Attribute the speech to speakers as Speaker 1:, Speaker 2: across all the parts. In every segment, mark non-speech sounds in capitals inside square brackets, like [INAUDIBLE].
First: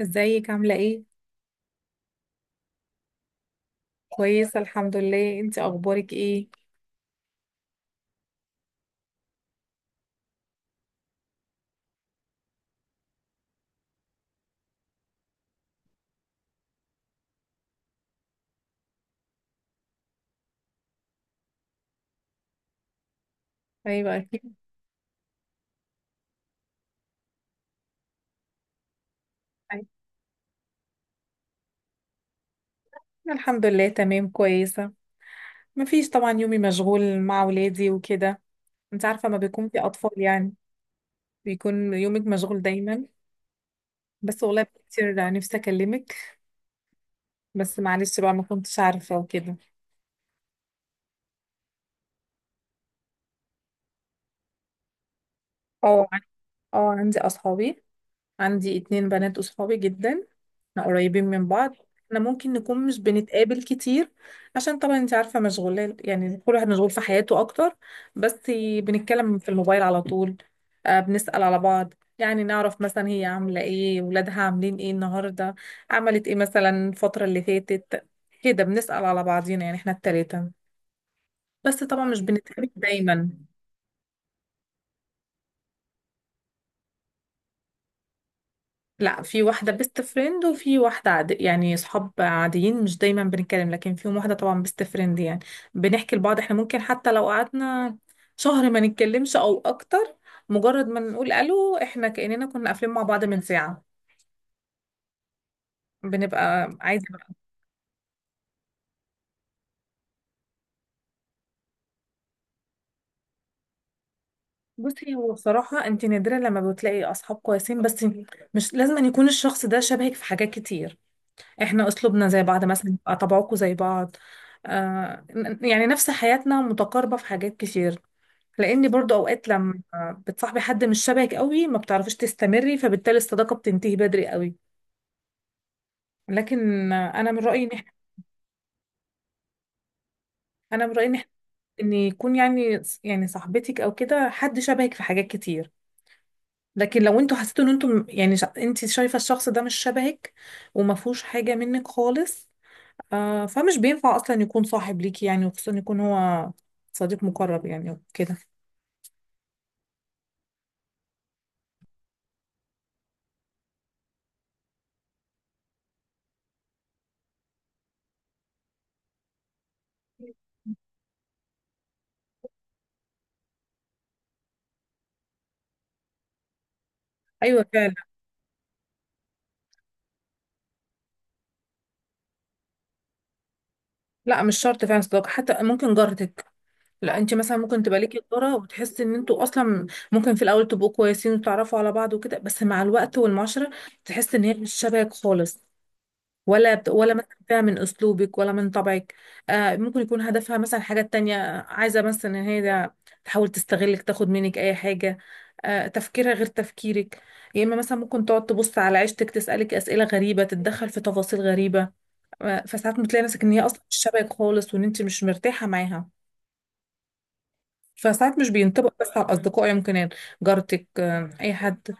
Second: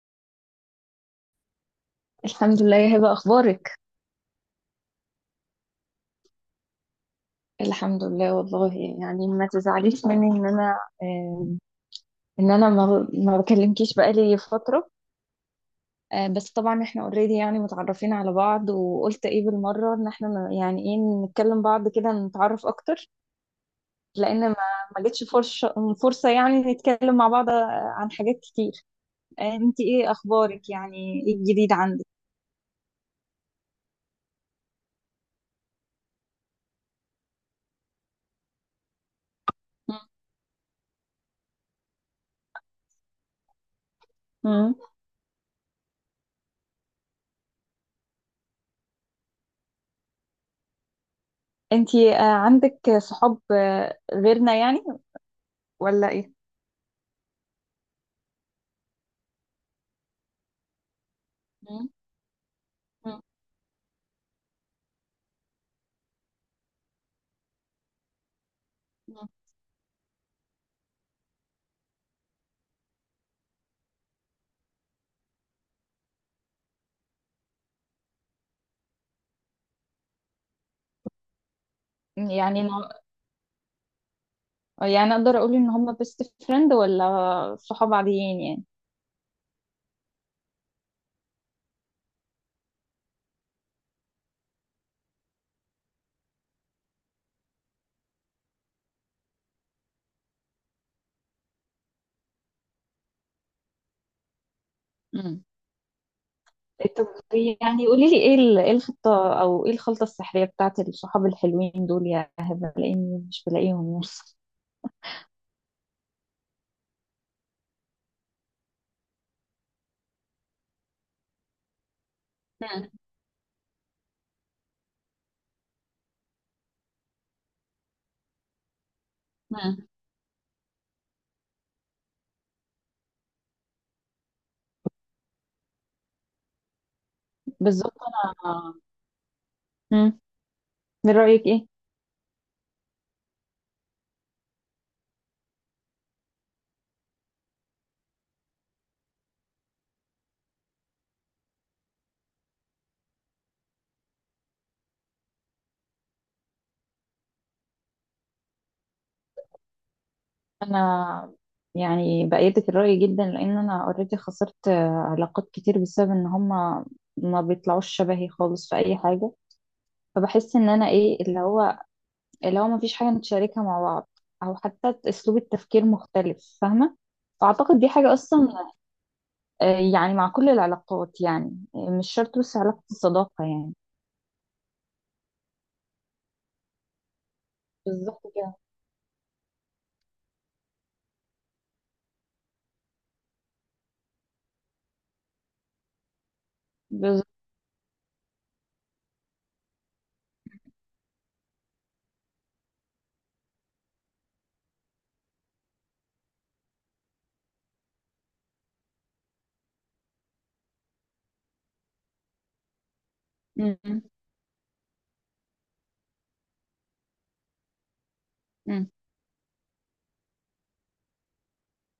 Speaker 1: ازيك عاملة ايه؟
Speaker 2: الحمد لله يا هبة أخبارك.
Speaker 1: كويسة الحمد لله، انت اخبارك ايه؟
Speaker 2: الحمد لله والله. يعني ما تزعليش مني إن أنا إن أنا ما بكلمكيش بقالي فترة. بس طبعا إحنا أوريدي يعني متعرفين على بعض وقلت إيه بالمرة إن إحنا إيه نتكلم بعض كده نتعرف أكتر.
Speaker 1: ايوه
Speaker 2: لأن
Speaker 1: اكيد.
Speaker 2: ما ما جتش فرصة يعني نتكلم مع بعض، عن حاجات كتير. إنتي
Speaker 1: أيوة.
Speaker 2: إيه أخبارك يعني، إيه الجديد عندك؟
Speaker 1: الحمد لله تمام كويسة. مفيش طبعا، يومي مشغول مع ولادي وكده. انت عارفة ما بيكون في
Speaker 2: مم.
Speaker 1: اطفال يعني بيكون يومك مشغول دايما. بس والله
Speaker 2: مم.
Speaker 1: كتير نفسي اكلمك، بس معلش بقى ما كنتش عارفة وكده.
Speaker 2: إنتي عندك صحاب غيرنا يعني
Speaker 1: اه.
Speaker 2: ولا إيه؟
Speaker 1: اه عندي اصحابي، عندي اتنين بنات أصحابي جدا، احنا قريبين من بعض.
Speaker 2: مم.
Speaker 1: احنا ممكن نكون مش بنتقابل كتير عشان طبعا انت عارفة مشغولة، يعني كل واحد مشغول في حياته أكتر، بس
Speaker 2: مم.
Speaker 1: بنتكلم في الموبايل على طول. بنسأل على بعض، يعني نعرف مثلا هي عاملة ايه، ولادها عاملين ايه النهاردة، عملت ايه مثلا الفترة اللي فاتت. كده بنسأل على بعضينا، يعني احنا التلاتة. بس طبعا مش
Speaker 2: يعني
Speaker 1: بنتقابل
Speaker 2: أنا-
Speaker 1: دايما.
Speaker 2: يعني اقدر اقول ان هم بيست فريند ولا صحاب عاديين يعني؟
Speaker 1: لا، في واحدة بيست فريند وفي واحدة يعني صحاب عاديين مش دايما بنتكلم، لكن فيهم واحدة طبعا بيست فريند يعني بنحكي لبعض. احنا ممكن حتى لو قعدنا شهر ما نتكلمش او اكتر، مجرد ما نقول الو احنا كأننا كنا قافلين مع بعض من ساعة.
Speaker 2: امم.
Speaker 1: بنبقى عايزة
Speaker 2: طب
Speaker 1: بقى.
Speaker 2: يعني قولي لي ايه الخطة او ايه الخلطة السحرية بتاعت الصحاب الحلوين دول يا هبة لاني مش بلاقيهم؟
Speaker 1: بصي، هو بصراحة انت نادرا لما بتلاقي اصحاب كويسين، بس مش لازم أن يكون الشخص ده شبهك في حاجات كتير. احنا اسلوبنا زي بعض مثلا،
Speaker 2: يعني.
Speaker 1: يبقى طبعكم زي بعض. آه، يعني نفس حياتنا متقاربة في حاجات كتير، لان برضو اوقات لما
Speaker 2: امم.
Speaker 1: بتصاحبي حد مش شبهك قوي ما بتعرفيش تستمري، فبالتالي الصداقه بتنتهي بدري قوي. لكن انا من رايي ان إحنا-
Speaker 2: بالظبط انا. مم.
Speaker 1: انا من رايي
Speaker 2: من
Speaker 1: ان
Speaker 2: رأيك ايه؟
Speaker 1: ان يكون يعني صاحبتك او كده حد شبهك في حاجات كتير. لكن لو انتوا حسيتوا ان انتوا يعني انت شايفه الشخص ده مش شبهك وما فيهوش حاجه منك خالص، فمش بينفع اصلا يكون صاحب ليكي، يعني وخصوصا يكون هو صديق مقرب يعني كده.
Speaker 2: انا يعني بأيدك الرأي جدا لان انا اوريدي خسرت، علاقات كتير بسبب ان هم ما بيطلعوش شبهي خالص في اي حاجة. فبحس ان انا ايه اللي هو مفيش حاجة نتشاركها مع بعض، أو حتى أسلوب التفكير مختلف، فاهمة؟
Speaker 1: ايوه
Speaker 2: فأعتقد دي
Speaker 1: فعلا.
Speaker 2: حاجة أصلا. آه، يعني مع كل العلاقات يعني، مش شرط بس علاقة الصداقة يعني.
Speaker 1: لا مش شرط فعلا صداقه، حتى ممكن جارتك. لا انت مثلا ممكن تبقى ليكي
Speaker 2: بالظبط كده.
Speaker 1: تجاره وتحسي ان انتوا اصلا ممكن في الاول تبقوا كويسين وتتعرفوا على بعض وكده، بس مع الوقت والمعاشره تحس ان هي مش شبهك خالص، ولا
Speaker 2: بالظبط.
Speaker 1: مثلا فيها من اسلوبك ولا من طبعك. آه ممكن يكون هدفها مثلا حاجه تانية، عايزه مثلا تحاول تستغلك، تاخد منك اي حاجه، آه تفكيرها غير تفكيرك. يا اما مثلا ممكن تقعد تبص على عيشتك، تسالك اسئله غريبه، تتدخل في تفاصيل غريبه. فساعات بتلاقي نفسك ان هي
Speaker 2: م-
Speaker 1: اصلا مش
Speaker 2: م-
Speaker 1: شبهك خالص وان انت مش مرتاحه معاها. فساعات مش
Speaker 2: م.
Speaker 1: بينطبق بس على الأصدقاء يمكن، يعني جارتك، أي حد.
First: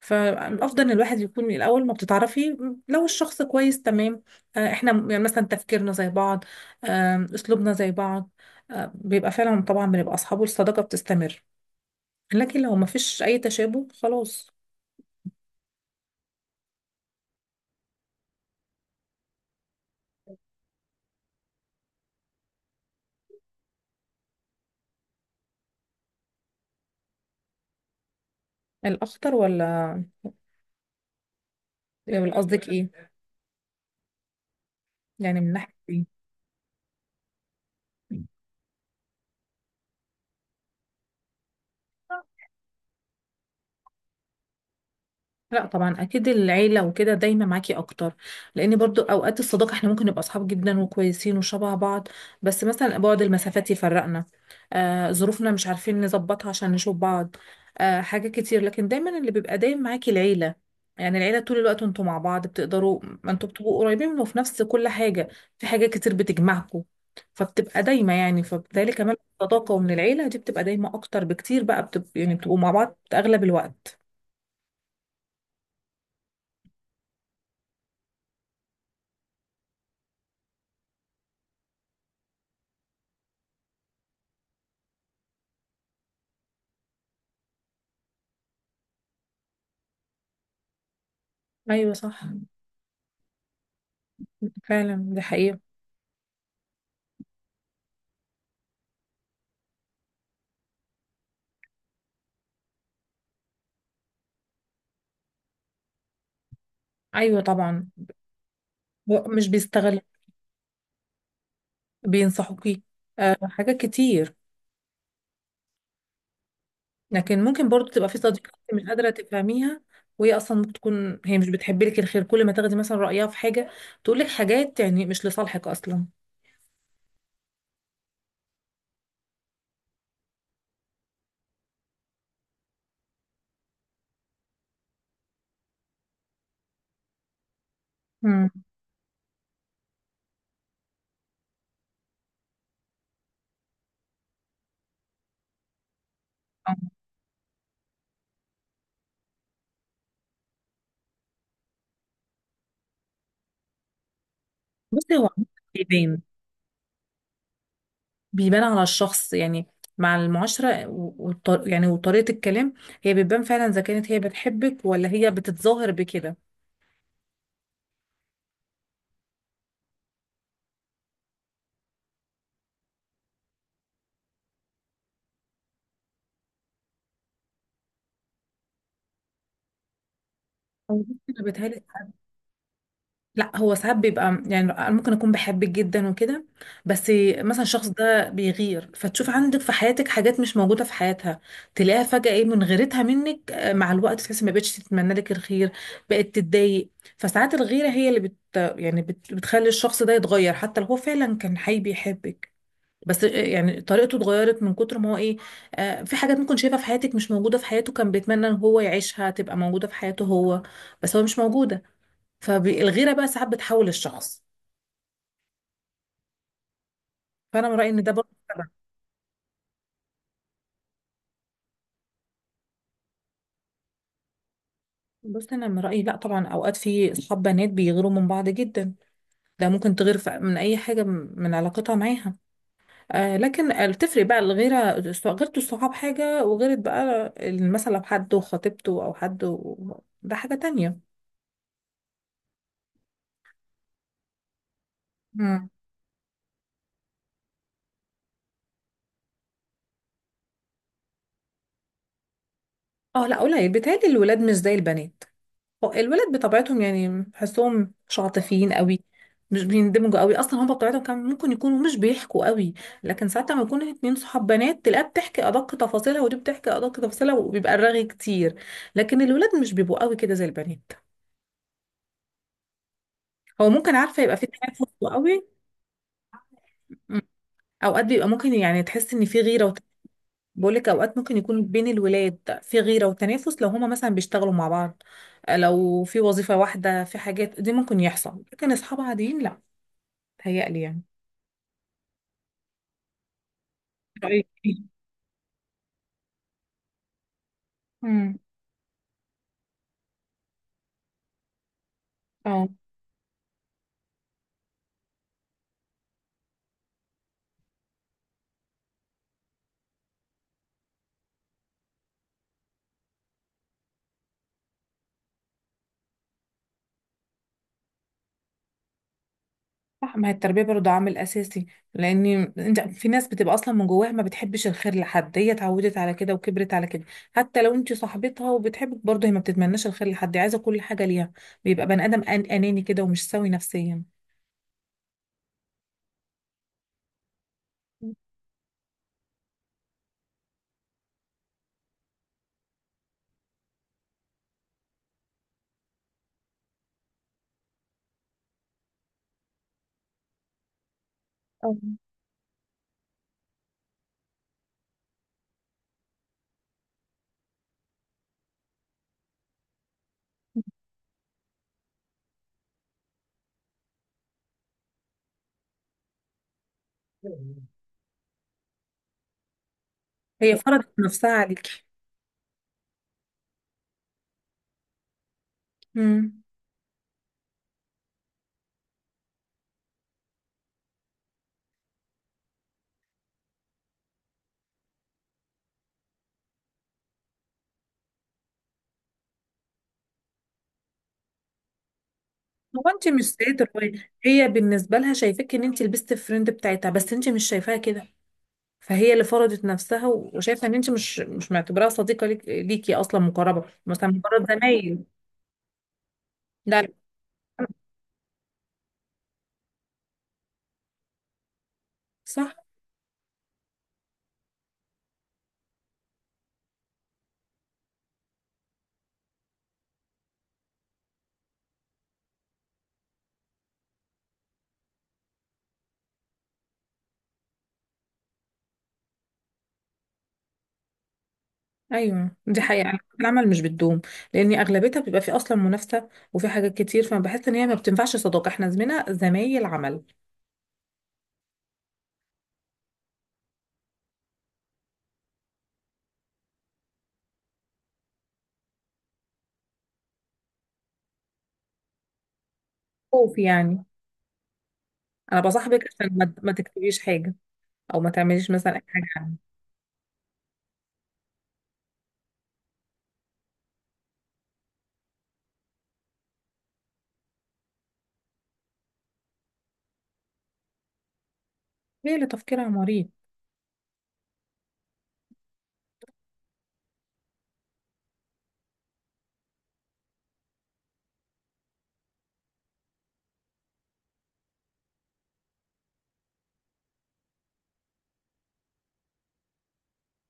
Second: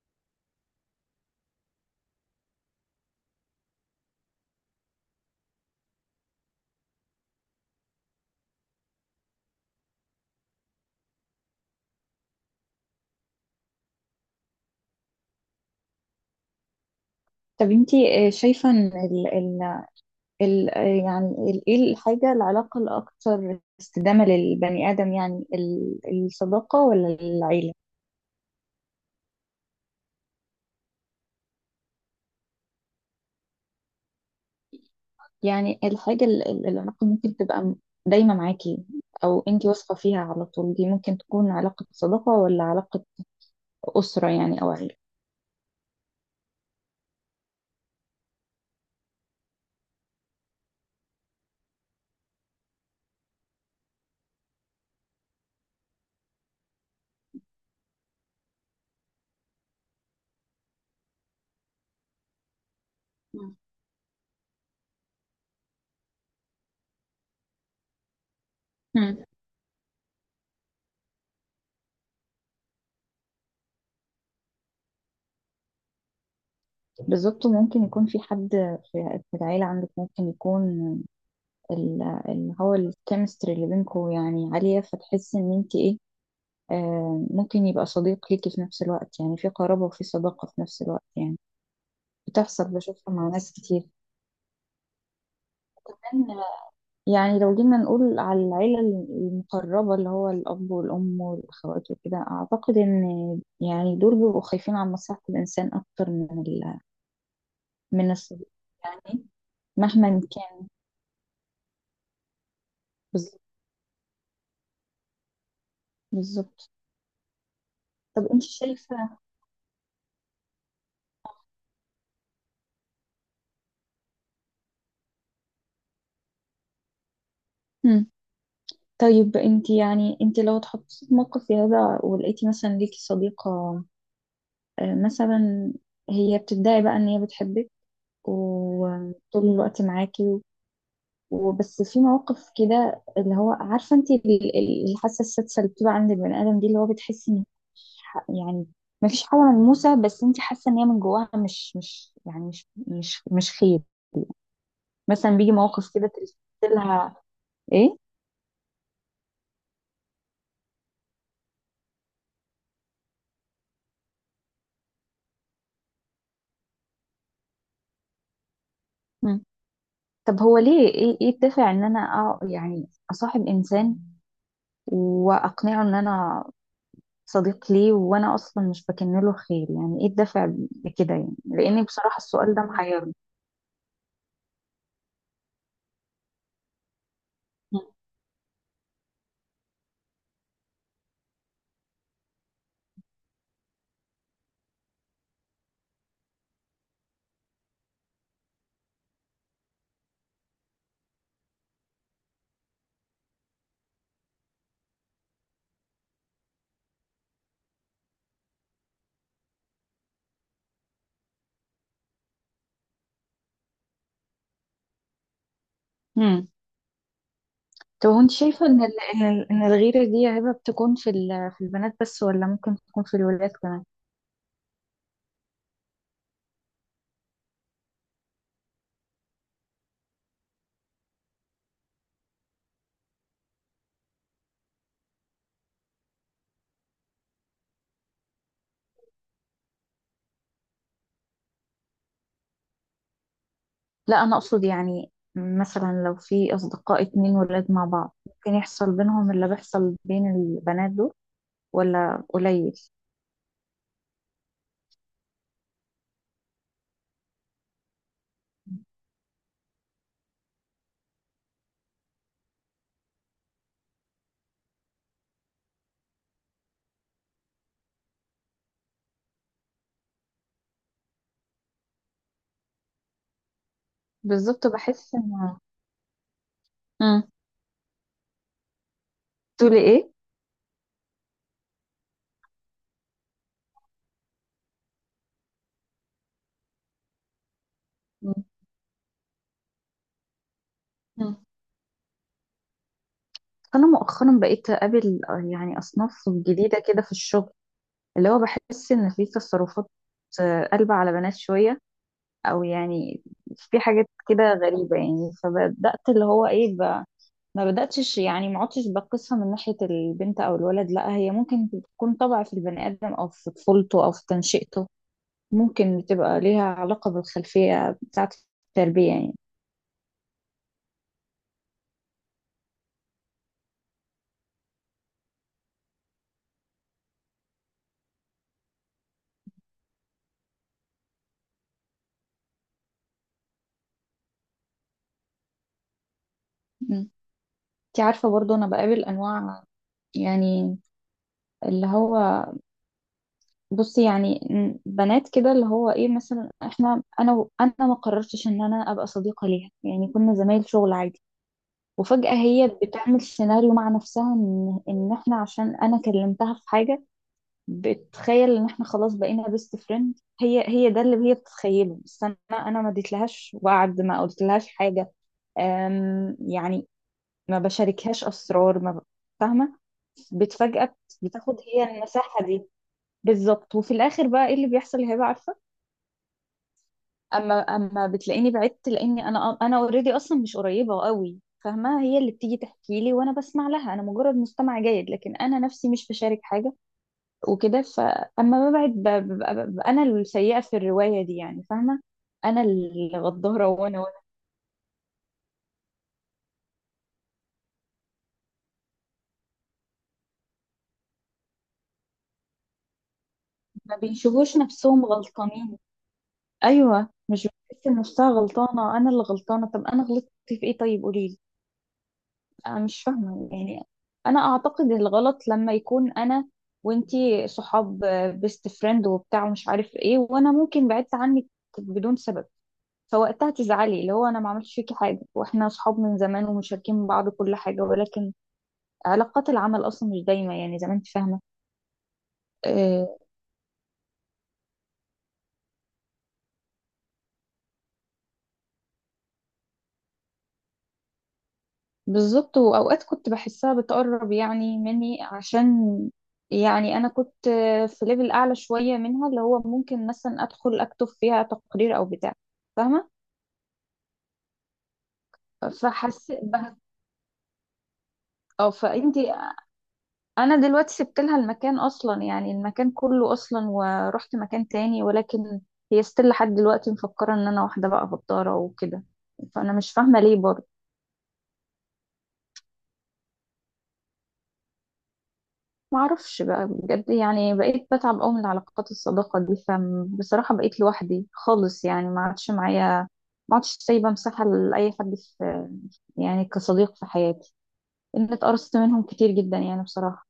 Speaker 1: فالأفضل إن الواحد يكون من الأول ما بتتعرفي، لو الشخص كويس تمام، إحنا يعني مثلا تفكيرنا زي بعض، أسلوبنا زي بعض، بيبقى فعلا طبعا بنبقى أصحاب والصداقة بتستمر. لكن لو ما فيش أي تشابه خلاص.
Speaker 2: طب انتي شايفة ان ال ال ال يعني ال- ايه الحاجة العلاقة الأكثر استدامة للبني آدم يعني الصداقة ولا العيلة؟
Speaker 1: الأخطر ولا، ولا قصدك إيه، يعني من ناحية
Speaker 2: يعني
Speaker 1: إيه.
Speaker 2: العلاقة ممكن تبقى دايمة معاكي، أو أنتي واثقة فيها على طول. دي ممكن تكون علاقة صداقة ولا علاقة أسرة يعني أو عيلة؟
Speaker 1: لا طبعا اكيد العيله وكده دايما معاكي اكتر، لان برضو اوقات الصداقه احنا ممكن نبقى اصحاب جدا وكويسين وشبه بعض، بس مثلا بعد المسافات يفرقنا، آه ظروفنا مش عارفين نظبطها عشان نشوف بعض، آه حاجه كتير. لكن دايما اللي بيبقى دايما معاكي العيله، يعني العيله طول الوقت انتوا مع بعض، بتقدروا ما انتوا
Speaker 2: مم.
Speaker 1: بتبقوا قريبين وفي نفس كل حاجه، في حاجه كتير بتجمعكم، فبتبقى دايما يعني، فبالتالي كمان
Speaker 2: مم.
Speaker 1: الصداقه ومن العيله دي بتبقى دايما اكتر بكتير بقى يعني بتبقوا مع بعض اغلب الوقت.
Speaker 2: بالظبط ممكن يكون في حد، في في العيلة عندك ممكن يكون ال- اللي هو الكيمستري اللي بينكم يعني عالية، فتحسي إن أنتي إيه، ممكن يبقى صديق ليكي في نفس الوقت، يعني في قرابة وفي صداقة في نفس الوقت يعني.
Speaker 1: ايوه صح.
Speaker 2: بتحصل، بشوفها مع ناس كتير
Speaker 1: فعلا دي حقيقة.
Speaker 2: كمان. يعني لو جينا نقول على العيلة المقربة اللي هو الأب والأم والأخوات وكده، أعتقد إن يعني دول بيبقوا خايفين على مصلحة الإنسان أكتر من
Speaker 1: أيوة طبعا،
Speaker 2: من الصديق
Speaker 1: هو
Speaker 2: يعني
Speaker 1: مش بيستغل،
Speaker 2: مهما كان.
Speaker 1: بينصحوكي، أه
Speaker 2: بالظبط.
Speaker 1: حاجات كتير.
Speaker 2: بالظبط.
Speaker 1: لكن ممكن برضو تبقى في
Speaker 2: طب أنت
Speaker 1: صديقة انت مش قادرة
Speaker 2: شايفة.
Speaker 1: تفهميها، وهي أصلا ممكن تكون هي مش بتحب لك الخير، كل ما تاخدي مثلا رأيها في حاجة تقول لك حاجات يعني مش لصالحك أصلا.
Speaker 2: مم. طيب أنت يعني أنت لو اتحطيتي في موقف زي هذا، ولقيتي مثلا ليكي صديقة، مثلا هي بتدعي بقى إن هي بتحبك
Speaker 1: امم.
Speaker 2: وطول الوقت معاكي، وبس في مواقف كده اللي هو عارفه انت الحاسه السادسه اللي بتبقى عند البني ادم دي، اللي هو بتحسي ان مفيش ح- يعني ما فيش حاجه ملموسه، بس انت حاسه ان هي من جواها مش مش يعني مش مش مش خير.
Speaker 1: بصي هو
Speaker 2: مثلا
Speaker 1: عموماً
Speaker 2: بيجي مواقف كده
Speaker 1: بيبان،
Speaker 2: تحسي لها. ايه؟
Speaker 1: بيبان على الشخص يعني، مع المعاشرة يعني وطريقة الكلام هي بتبان فعلا إذا كانت هي بتحبك ولا هي بتتظاهر بكده.
Speaker 2: مم. طب هو ليه، ايه الدافع ان انا اصاحب انسان واقنعه ان انا صديق ليه وانا اصلا مش بكن له خير؟ يعني ايه الدافع
Speaker 1: أو
Speaker 2: بكده؟
Speaker 1: بصي،
Speaker 2: يعني
Speaker 1: أنا
Speaker 2: لان
Speaker 1: بتهيألي
Speaker 2: بصراحه السؤال ده محيرني.
Speaker 1: لا، هو ساعات بيبقى يعني أنا ممكن اكون بحبك جدا وكده، بس مثلا الشخص ده بيغير، فتشوف عندك في حياتك حاجات مش موجوده في حياتها، تلاقيها فجاه ايه من غيرتها منك، آه، مع الوقت تحسي ما بقتش تتمنى لك الخير، بقت تتضايق. فساعات الغيره هي اللي بتخلي الشخص ده يتغير، حتى لو هو فعلا كان حي بيحبك، بس آه، يعني طريقته اتغيرت من كتر ما هو ايه، آه، في حاجات ممكن شايفها في حياتك مش موجوده في حياته، كان بيتمنى ان هو يعيشها تبقى موجوده في حياته هو، بس هو مش موجوده. فالغيره بقى ساعات بتحول الشخص.
Speaker 2: مم.
Speaker 1: فانا من رايي ان
Speaker 2: طب
Speaker 1: ده برضه
Speaker 2: وانت
Speaker 1: سبب.
Speaker 2: شايفة ان ان الغيرة دي يا هبة بتكون في في البنات بس ولا ممكن تكون في الولاد كمان؟
Speaker 1: بص انا من رايي لا طبعا، اوقات في اصحاب بنات بيغيروا من بعض جدا، ده ممكن تغير من اي حاجه من علاقتها معاها. آه لكن آه، بتفرق بقى الغيره، غيرت الصحاب حاجه، وغيرت بقى مثلا لو حد وخطيبته او حد و... ده حاجه تانية.
Speaker 2: لا انا اقصد يعني
Speaker 1: مم.
Speaker 2: مثلا لو في اصدقاء اتنين ولاد مع بعض، ممكن يحصل بينهم اللي بيحصل بين البنات دول ولا قليل؟
Speaker 1: اه لا قليل، بيتهيألي الولاد مش زي البنات. هو الولاد بطبيعتهم يعني بحسهم مش عاطفيين قوي، مش بيندمجوا قوي اصلا، هم بطبيعتهم كان ممكن يكونوا مش بيحكوا قوي. لكن ساعات لما يكون اتنين صحاب بنات، تلاقيها بتحكي ادق تفاصيلها، ودي بتحكي ادق تفاصيلها، وبيبقى الرغي كتير. لكن الولاد مش بيبقوا قوي كده زي البنات. هو ممكن عارفه يبقى في
Speaker 2: بالظبط
Speaker 1: تنافس
Speaker 2: بحس
Speaker 1: قوي.
Speaker 2: ان.
Speaker 1: م.
Speaker 2: امم.
Speaker 1: اوقات بيبقى ممكن يعني تحس ان في غيره وت...
Speaker 2: تقولي ايه؟
Speaker 1: بقولك اوقات ممكن يكون بين الولاد في غيره وتنافس لو هما مثلا بيشتغلوا مع بعض، لو في وظيفه واحده في حاجات دي ممكن يحصل، لكن اصحاب عاديين لا، تهيألي يعني.
Speaker 2: مم. انا مؤخرا
Speaker 1: رأيك
Speaker 2: بقيت
Speaker 1: إيه؟
Speaker 2: اقابل، يعني اصناف جديدة كده في الشغل، اللي
Speaker 1: امم.
Speaker 2: هو بحس ان في تصرفات قلبة على بنات شوية، او
Speaker 1: اه
Speaker 2: يعني في حاجات كده غريبة يعني. فبدأت اللي هو ايه ب... ما بدأتش يعني ما عدتش بقيسها من ناحية البنت او الولد، لا هي ممكن تكون طبع في البني آدم او في طفولته او في تنشئته. ممكن بتبقى ليها علاقة بالخلفية بتاعة التربية يعني.
Speaker 1: صح، ما هي التربية برضه عامل أساسي، لأن أنت في ناس بتبقى أصلا من جواها ما بتحبش الخير لحد، هي اتعودت على كده وكبرت على كده. حتى لو أنت صاحبتها وبتحبك، برضه هي ما بتتمناش الخير لحد، عايزة كل حاجة ليها، بيبقى بني آدم أناني كده ومش سوي نفسيا.
Speaker 2: مم. انت عارفة برضو انا بقابل انواع يعني، اللي هو بصي يعني بنات كده اللي هو ايه، مثلا احنا انا ما قررتش ان انا ابقى صديقة ليها، يعني كنا زمايل شغل عادي.
Speaker 1: أو.
Speaker 2: وفجأة هي بتعمل سيناريو مع نفسها ان احنا عشان انا كلمتها في حاجة، بتخيل ان احنا خلاص بقينا بيست فريند. هي ده اللي هي بتتخيله، بس انا ما اديتلهاش وعد، ما قلتلهاش حاجة، أم يعني ما بشاركهاش اسرار، ما ب- فاهمة
Speaker 1: هي فرضت
Speaker 2: بتفجأة
Speaker 1: نفسها
Speaker 2: بتاخد
Speaker 1: عليكي.
Speaker 2: هي المساحة دي. بالظبط. وفي الاخر بقى ايه اللي بيحصل هبة؟ عارفة،
Speaker 1: امم.
Speaker 2: اما اما بتلاقيني بعدت لاني انا اوريدي اصلا مش قريبه قوي، فاهمه؟ هي اللي بتيجي تحكي لي وانا بسمع لها، انا مجرد مستمع جيد، لكن انا نفسي مش بشارك حاجه وكده. فاما ببعد ببقى انا السيئه في الروايه دي يعني، فاهمه؟ انا
Speaker 1: هو أنت مش سيد
Speaker 2: الغداره وانا
Speaker 1: الرواية،
Speaker 2: وانا
Speaker 1: هي بالنسبة لها شايفاك إن أنت لبست الفريند بتاعتها، بس أنت مش شايفاها كده. فهي اللي فرضت نفسها وشايفه ان انت مش معتبراها صديقه ليكي اصلا مقربه،
Speaker 2: ما
Speaker 1: مثلا مجرد
Speaker 2: بيشوفوش
Speaker 1: زمايل.
Speaker 2: نفسهم غلطانين.
Speaker 1: لا لا.
Speaker 2: ايوه، مش بتحس إن نفسها غلطانه، انا اللي غلطانه. طب انا غلطت في ايه؟ طيب قولي.
Speaker 1: صح.
Speaker 2: انا مش فاهمه يعني. انا اعتقد الغلط لما يكون انا وانتي صحاب بيست فريند وبتاع ومش عارف ايه، وانا ممكن بعدت عنك بدون سبب، فوقتها تزعلي اللي هو انا ما عملتش فيكي حاجه واحنا صحاب من زمان ومشاركين بعض كل حاجه، ولكن علاقات العمل اصلا مش دايمه يعني زي ما انت فاهمه.
Speaker 1: ايوه دي حقيقه، على فكرة
Speaker 2: آه.
Speaker 1: العمل مش بتدوم، لان اغلبيتها بيبقى في اصلا منافسه وفي حاجات كتير، فانا بحس ان هي ما بتنفعش صداقه، احنا زمينا زمايل عمل.
Speaker 2: بالظبط. واوقات كنت بحسها بتقرب يعني مني عشان يعني انا كنت، في ليفل اعلى شويه منها، اللي هو ممكن مثلا ادخل اكتب فيها تقرير او بتاع، فاهمه؟
Speaker 1: خوف يعني، انا بصاحبك عشان ما
Speaker 2: فحسيت
Speaker 1: ما
Speaker 2: به...
Speaker 1: تكتبيش حاجه، او ما تعمليش
Speaker 2: او
Speaker 1: مثلا اي حاجه
Speaker 2: فانتي،
Speaker 1: عني.
Speaker 2: انا دلوقتي سبت لها المكان اصلا يعني، المكان كله اصلا، ورحت مكان تاني، ولكن هي ستيل لحد دلوقتي مفكره ان انا واحده بقى غداره وكده. فانا مش فاهمه ليه برضه.
Speaker 1: هي اللي تفكيرها مريض.
Speaker 2: ما اعرفش بقى بجد يعني، بقيت بتعب قوي من العلاقات الصداقه دي، فبصراحه بقيت لوحدي خالص يعني. ما عادش معايا، ما عادش سايبه مساحه لاي حد في يعني كصديق في حياتي، ان اتقرصت منهم كتير جدا يعني بصراحه.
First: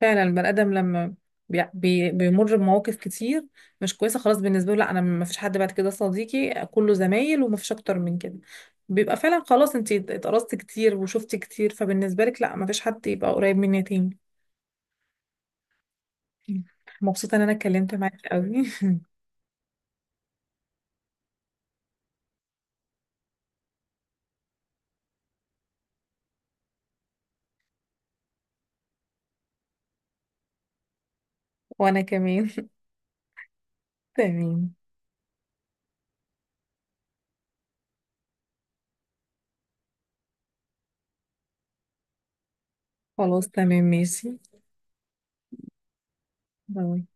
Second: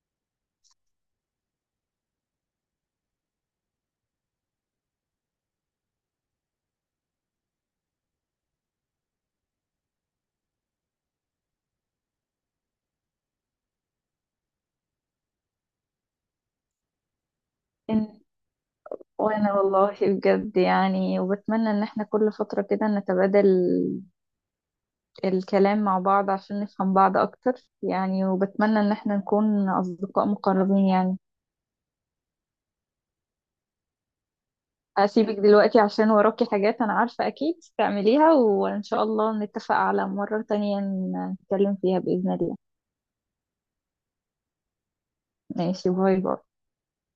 Speaker 1: فعلا البني ادم لما بيمر بمواقف كتير مش كويسه، خلاص بالنسبه له لا انا ما فيش حد بعد كده صديقي، كله زمايل وما فيش اكتر من كده. بيبقى فعلا خلاص انت اتقرصت كتير وشفت كتير، فبالنسبه لك لا، ما فيش حد يبقى قريب مني تاني. مبسوطه ان انا اتكلمت معاك قوي. [LAUGHS]
Speaker 2: وانا والله بجد يعني، وبتمنى ان احنا كل فترة كده نتبادل الكلام مع بعض عشان نفهم بعض اكتر يعني، وبتمنى ان احنا نكون اصدقاء مقربين يعني.
Speaker 1: وانا كمان. [LAUGHS] تمام.
Speaker 2: هسيبك دلوقتي عشان وراكي حاجات انا عارفة اكيد تعمليها، وان شاء الله نتفق على مرة تانية نتكلم فيها بإذن الله.
Speaker 1: خلاص تمام ماشي.
Speaker 2: ماشي، باي باي.
Speaker 1: باي.